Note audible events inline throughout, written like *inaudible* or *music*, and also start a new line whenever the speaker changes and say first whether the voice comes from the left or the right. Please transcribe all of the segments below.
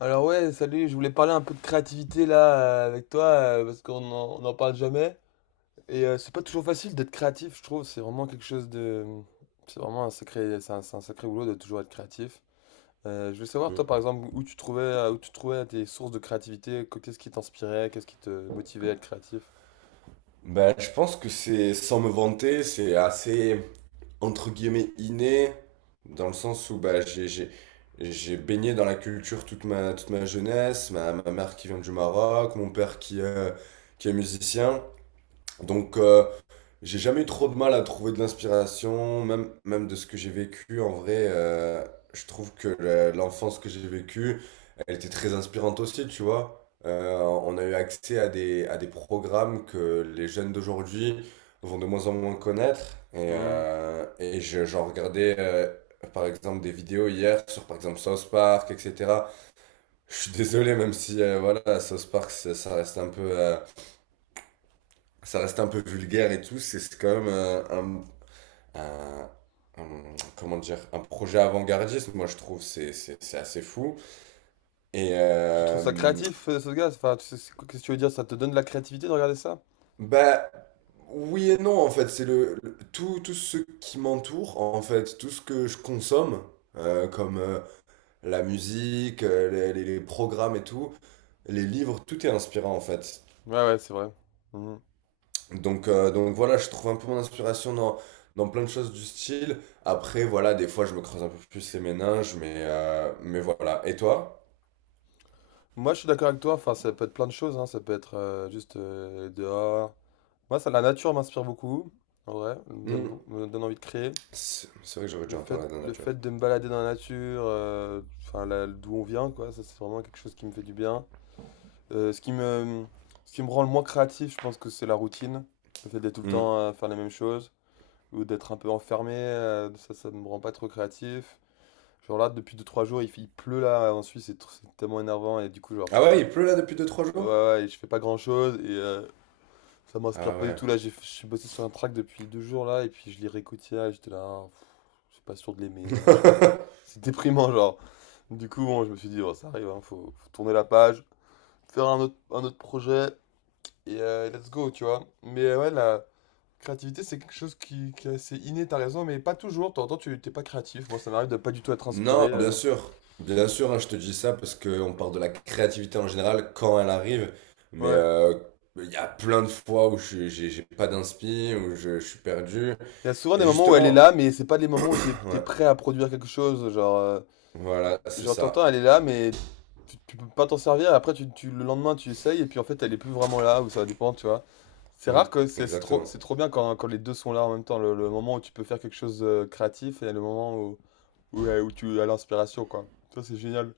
left: Alors ouais, salut, je voulais parler un peu de créativité là, avec toi, parce qu'on n'en parle jamais. Et c'est pas toujours facile d'être créatif, je trouve. C'est vraiment quelque chose de... C'est un sacré boulot de toujours être créatif. Je veux savoir, toi,
right: Mm.
left: par exemple, où tu trouvais tes sources de créativité, qu'est-ce qui t'inspirait, qu'est-ce qui te motivait à être créatif.
right: Ben, je pense que c'est, sans me vanter, c'est assez, entre guillemets, inné, dans le sens où ben, j'ai baigné dans la culture toute ma jeunesse, ma mère qui vient du Maroc, mon père qui est musicien. Donc, j'ai jamais eu trop de mal à trouver de l'inspiration, même de ce que j'ai vécu. En vrai, je trouve que l'enfance que j'ai vécue, elle était très inspirante aussi, tu vois. On a eu accès à des programmes que les jeunes d'aujourd'hui vont de moins en moins connaître.
left: Hmm.
right: Et j'en regardais, par exemple, des vidéos hier sur, par exemple, South Park, etc. Je suis désolé, même si, voilà, South Park, ça reste un peu... ça reste un peu vulgaire et tout, c'est quand même un, un- comment dire, un projet avant-gardiste, moi je trouve, c'est assez fou. Et
left: Tu trouves ça créatif, ce gars? Enfin, qu'est-ce que tu veux dire? Ça te donne de la créativité de regarder ça?
right: bah oui et non en fait, c'est tout, tout ce qui m'entoure en fait, tout ce que je consomme, comme la musique, les programmes et tout, les livres, tout est inspirant en fait.
left: Ouais, ouais, c'est vrai. Mhm.
right: Donc voilà, je trouve un peu mon inspiration dans plein de choses du style. Après, voilà, des fois je me creuse un peu plus les méninges, mais voilà. Et toi?
left: Moi, je suis d'accord avec toi. Enfin, ça peut être plein de choses, hein. Ça peut être juste dehors. Moi, ça, la nature m'inspire beaucoup, en vrai, elle me donne,
right: Hmm.
left: me donne envie de créer.
right: C'est vrai que j'aurais dû
left: Le
right: en
left: fait,
right: parler à la dernière
left: le
right: nature.
left: fait de me balader dans la nature, enfin, d'où on vient, quoi, ça, c'est vraiment quelque chose qui me fait du bien. Euh, ce qui me, ce qui me rend le moins créatif, je pense que c'est la routine. Le fait d'être tout le
right: Hmm.
left: temps à faire les mêmes choses, ou d'être un peu enfermé, ça me rend pas trop créatif. Genre là, depuis deux trois jours, il pleut là, en Suisse, c'est tellement énervant, et du coup, genre,
right: Ah
left: je fais pas,
right: ouais, il pleut là depuis deux trois jours?
left: ouais, ouais, et je fais pas grand-chose, ça m'inspire
right: Ah
left: pas du
right: ouais.
left: tout là, j'ai je suis bossé sur un track depuis 2 jours là et puis je lirai Kotia et j'étais là, ah, je suis pas sûr de l'aimer, machin.
right: *laughs*
left: C'est déprimant, genre. Du coup bon, je me suis dit oh, ça arrive, hein, faut tourner la page, faire un autre projet et let's go, tu vois. Mais ouais, la créativité c'est quelque chose qui est assez inné, t'as raison, mais pas toujours, de temps en temps tu t'es pas créatif, moi ça m'arrive de pas du tout être inspiré.
right: Non, bien
left: euh.
right: sûr. Bien sûr, hein, je te dis ça parce qu'on parle de la créativité en général quand elle arrive. Mais
left: Ouais.
right: il y a plein de fois où j'ai pas d'inspi, où je suis perdu.
left: Il y a souvent
right: Et
left: des moments où elle est
right: justement,
left: là, mais c'est pas les moments où t'es
right: *clears throat*
left: t'es
right: ouais,
left: prêt à produire quelque chose, genre.
right: voilà, c'est
left: Genre, t'entends,
right: ça.
left: elle est là, mais tu peux pas t'en servir. Après, le lendemain, tu essayes, et puis en fait, elle est plus vraiment là, ou ça dépend, tu vois. C'est rare
right: Hmm,
left: que c'est c'est trop,
right: exactement.
left: c'est trop bien quand les deux sont là en même temps. Le moment où tu peux faire quelque chose de créatif et le moment où tu as l'inspiration, quoi. Ça, c'est génial.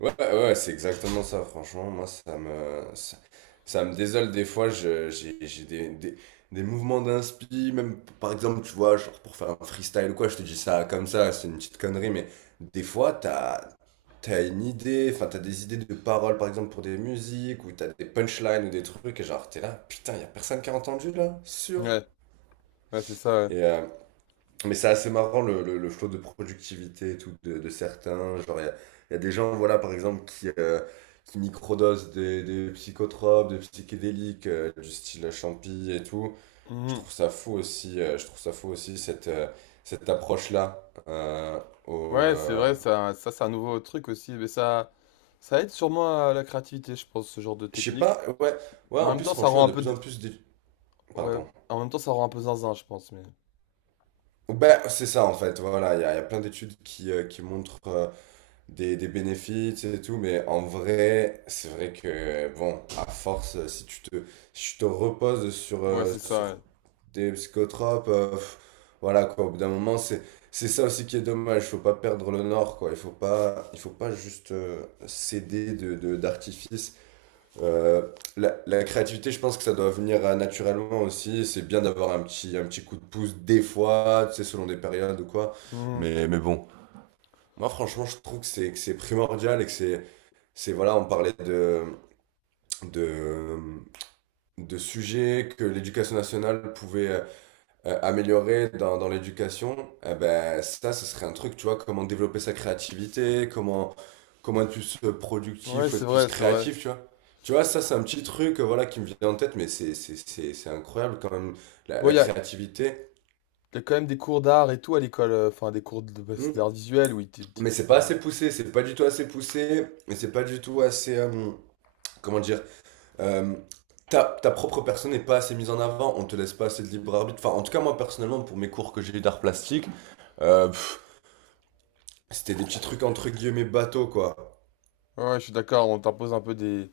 right: Ouais, ouais, c'est exactement ça, franchement. Moi, ça me désole des fois. J'ai des mouvements d'inspi, même par exemple, tu vois, genre pour faire un freestyle ou quoi, je te dis ça comme ça, c'est une petite connerie, mais des fois, t'as une idée, enfin, t'as des idées de paroles, par exemple, pour des musiques, ou t'as des punchlines ou des trucs, et genre, t'es là, putain, y a personne qui a entendu là, sûr.
left: Ouais, ouais, c'est ça, ouais.
right: Et, mais c'est assez marrant le flot de productivité et tout de certains. Genre, il y a des gens, voilà, par exemple, qui microdosent des psychotropes, des psychédéliques, du style champi et tout. Je
left: Mhm.
right: trouve ça fou aussi, je trouve ça fou aussi cette approche-là. Au,
left: Ouais, c'est
right: euh,
left: vrai, ça c'est un nouveau truc aussi, mais ça aide sûrement à la créativité, je pense, ce genre de
right: Je sais
left: technique.
right: pas, ouais, ouais,
left: Mais en
right: en
left: même
right: plus,
left: temps, ça
right: franchement,
left: rend
right: il
left: un
right: y a de
left: peu,
right: plus en plus d'études.
left: ouais,
right: Pardon.
left: en même temps, ça rend un peu zinzin, je pense, mais
right: Ben, c'est ça en fait, voilà, il y a plein d'études qui montrent, des bénéfices et tout, mais en vrai, c'est vrai que, bon, à force, si tu te reposes
left: ouais, c'est ça,
right: sur
left: ouais.
right: des psychotropes, voilà, quoi, au bout d'un moment, c'est ça aussi qui est dommage, il faut pas perdre le nord, quoi, il faut pas juste céder d'artifice. Euh, la créativité, je pense que ça doit venir naturellement aussi, c'est bien d'avoir un petit coup de pouce des fois, tu sais, selon des périodes ou quoi,
left: Mhm.
right: mais bon. Moi, franchement, je trouve que c'est primordial et que c'est voilà, on parlait de de sujets que l'éducation nationale pouvait améliorer dans l'éducation. Eh ben ça, ce serait un truc, tu vois, comment développer sa créativité, comment être plus
left: Ouais,
right: productif, ou
left: c'est
right: être plus
left: vrai, c'est vrai.
right: créatif, tu vois. Tu vois, ça, c'est un petit truc, voilà, qui me vient en tête, mais c'est incroyable quand même
left: Bon,
right: la
left: il y a,
right: créativité.
left: y a quand même des cours d'art et tout à l'école, enfin des bah,
right: Hmm.
left: d'art visuel où
right: Mais c'est pas
left: enfin,
right: assez poussé, c'est pas du tout assez poussé, et c'est pas du tout assez, comment dire euh, ta propre personne n'est pas assez mise en avant, on te laisse pas assez de libre arbitre. Enfin, en tout cas, moi personnellement, pour mes cours que j'ai eu d'art plastique, euh, pff, c'était des petits trucs entre guillemets bateaux, quoi.
left: ouais, ouais, je suis d'accord,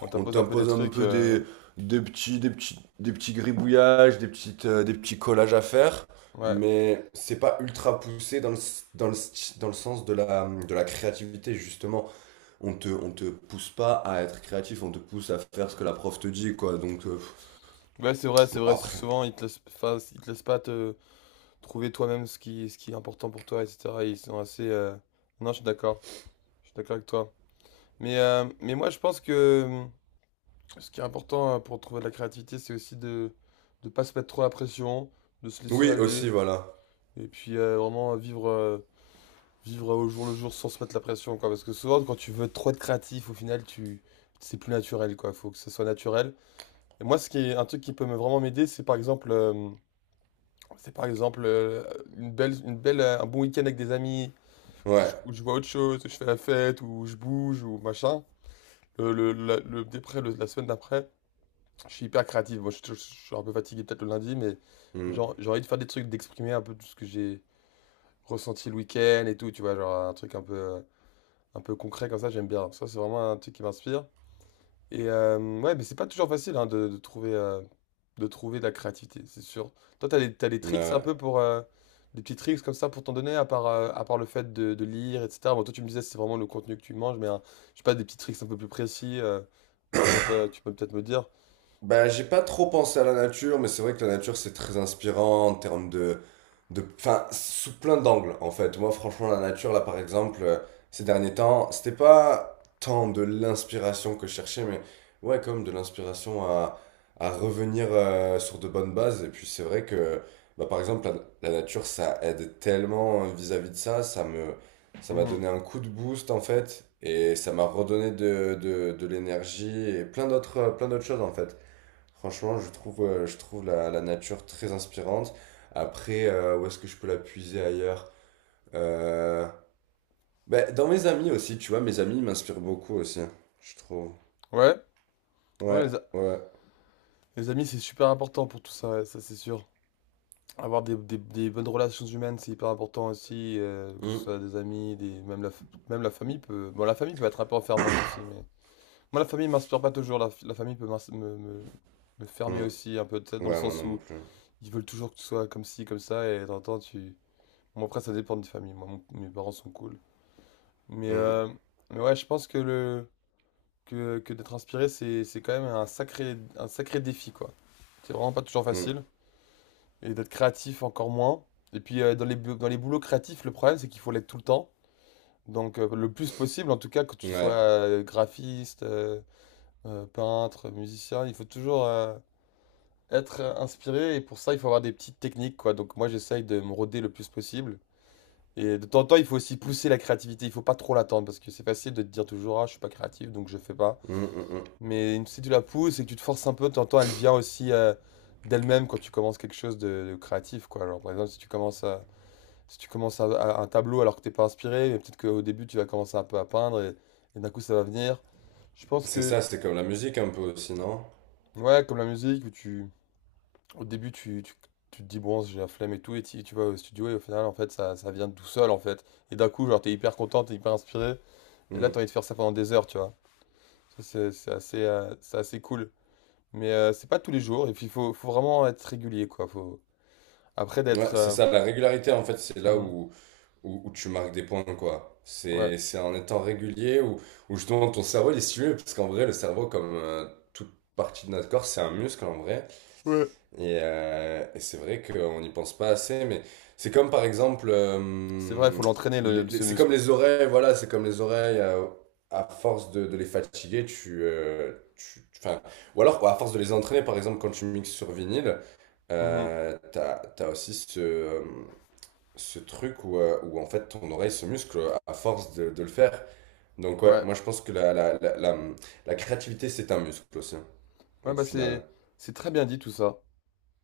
left: on
right: On
left: t'impose un peu des
right: t'impose un
left: trucs,
right: peu des, des petits gribouillages, des petits collages à faire,
left: ouais.
right: mais c'est pas ultra poussé dans dans dans le sens de de la créativité, justement. On te pousse pas à être créatif, on te pousse à faire ce que la prof te dit, quoi. Donc,
left: Ouais, c'est vrai, c'est
right: bon,
left: vrai, c'est
right: après.
left: souvent enfin, ils te laissent pas te trouver toi-même ce qui est important pour toi, etc. Ils sont assez non, je suis d'accord. Je suis d'accord avec toi. Mais moi je pense que ce qui est important, pour trouver de la créativité, c'est aussi de pas se mettre trop la pression, de se laisser
right: Oui,
left: aller
right: aussi, voilà.
left: et puis vraiment vivre au jour le jour sans se mettre la pression, quoi. Parce que souvent, quand tu veux trop être créatif, au final, tu c'est plus naturel, quoi. Faut que ce soit naturel. Et moi, ce qui est un truc qui peut me vraiment m'aider, c'est par exemple, un bon week-end avec des amis, où je,
right: Ouais.
left: où je vois autre chose, où je fais la fête, où je bouge, ou machin. La la semaine d'après, je suis hyper créatif. Bon, je suis un peu fatigué peut-être le lundi, mais
right: Mm.
left: genre, j'ai envie de faire des trucs, d'exprimer un peu tout ce que j'ai ressenti le week-end et tout, tu vois, genre un truc un peu concret comme ça, j'aime bien. Ça, c'est vraiment un truc qui m'inspire. Et ouais, mais c'est pas toujours facile, hein, de trouver de la créativité, c'est sûr. Toi, t'as des tricks un
right: Ouais.
left: peu pour... des petits tricks comme ça pour t'en donner, à part le fait de lire, etc. Bon, toi, tu me disais, c'est vraiment le contenu que tu manges, mais hein, je sais pas, des petits tricks un peu plus précis, des trucs un peu, tu peux peut-être me dire.
right: Bah, j'ai pas trop pensé à la nature, mais c'est vrai que la nature, c'est très inspirant en termes enfin, sous plein d'angles, en fait. Moi, franchement, la nature, là, par exemple, ces derniers temps, c'était pas tant de l'inspiration que je cherchais, mais ouais, comme de l'inspiration à revenir sur de bonnes bases. Et puis, c'est vrai que, bah, par exemple, la nature, ça aide tellement vis-à-vis de ça. Ça m'a
left: Mhm.
right: donné un coup de boost, en fait, et ça m'a redonné de l'énergie et plein d'autres choses, en fait. Franchement, je trouve la nature très inspirante. Après, où est-ce que je peux la puiser ailleurs? Euh, Bah, dans mes amis aussi, tu vois, mes amis m'inspirent beaucoup aussi, je trouve.
left: Ouais, ouais,
right: Ouais, ouais.
left: les amis, c'est super important pour tout ça, ouais, ça c'est sûr. Avoir des bonnes relations humaines, c'est hyper important aussi, que ce
right: Mm,
left: soit des amis, des, même la, fa- même la famille peut... Bon, la famille peut être un peu enfermante aussi, mais... Moi, la famille m'inspire pas toujours, la famille peut me fermer
right: mm.
left: aussi, un peu, peut-être dans le
right: Ouais, moi
left: sens
right: non
left: où
right: plus.
left: ils veulent toujours que tu sois comme ci, comme ça, et t'entends, tu... Bon, après, ça dépend des familles, moi, mes parents sont cool. Mais,
right: Mm,
left: euh, mais ouais, je pense que le... Que d'être inspiré, c'est quand même un sacré défi, quoi. C'est vraiment pas toujours
right: mm.
left: facile. Et d'être créatif encore moins. Et puis dans les boulots créatifs, le problème c'est qu'il faut l'être tout le temps. Donc le plus possible, en tout cas, que tu sois
right: Ouais.
left: graphiste, peintre, musicien, il faut toujours être inspiré et pour ça il faut avoir des petites techniques, quoi. Donc moi j'essaye de me roder le plus possible. Et de temps en temps, il faut aussi pousser la créativité, il faut pas trop l'attendre parce que c'est facile de te dire toujours, ah, je suis pas créatif, donc je fais pas.
right: Mm, mm, mm.
left: Mais si tu la pousses et que tu te forces un peu, de temps en temps elle vient aussi d'elle-même quand tu commences quelque chose de créatif, quoi. Alors par exemple, si tu commences un tableau alors que t'es pas inspiré, mais peut-être qu'au début tu vas commencer un peu à peindre et d'un coup ça va venir. Je pense
right: C'est
left: que,
right: ça, c'est comme la musique un peu aussi, non?
left: ouais, comme la musique, au début tu te dis bon, j'ai la flemme et tout, et tu vas au studio et au final en fait ça vient tout seul en fait. Et d'un coup, genre t'es hyper content, t'es hyper inspiré, et là t'as
right: Mm.
left: envie de faire ça pendant des heures, tu vois. Ça c'est assez cool. Mais c'est pas tous les jours, et puis il faut vraiment être régulier, quoi. Faut... Après
right: Ouais,
left: d'être...
right: c'est ça, la régularité en fait, c'est là
left: mhm,
right: où... où tu marques des points, quoi.
left: ouais.
right: C'est en étant régulier où justement ton cerveau il est stimulé, parce qu'en vrai, le cerveau, comme toute partie de notre corps, c'est un muscle en vrai.
left: Ouais.
right: Et c'est vrai qu'on n'y pense pas assez, mais c'est comme par exemple,
left: C'est vrai, il faut l'entraîner ce
right: c'est
left: muscle.
right: comme les oreilles, voilà, c'est comme les oreilles, à force de les fatiguer, ou alors à force de les entraîner, par exemple, quand tu mixes sur vinyle,
left: Mhm,
right: t'as aussi ce truc où en fait ton oreille se muscle à force de le faire. Donc ouais,
left: ouais.
right: moi je pense que la créativité c'est un muscle aussi,
left: Ouais,
right: au
left: bah
right: final.
left: c'est très bien dit tout ça.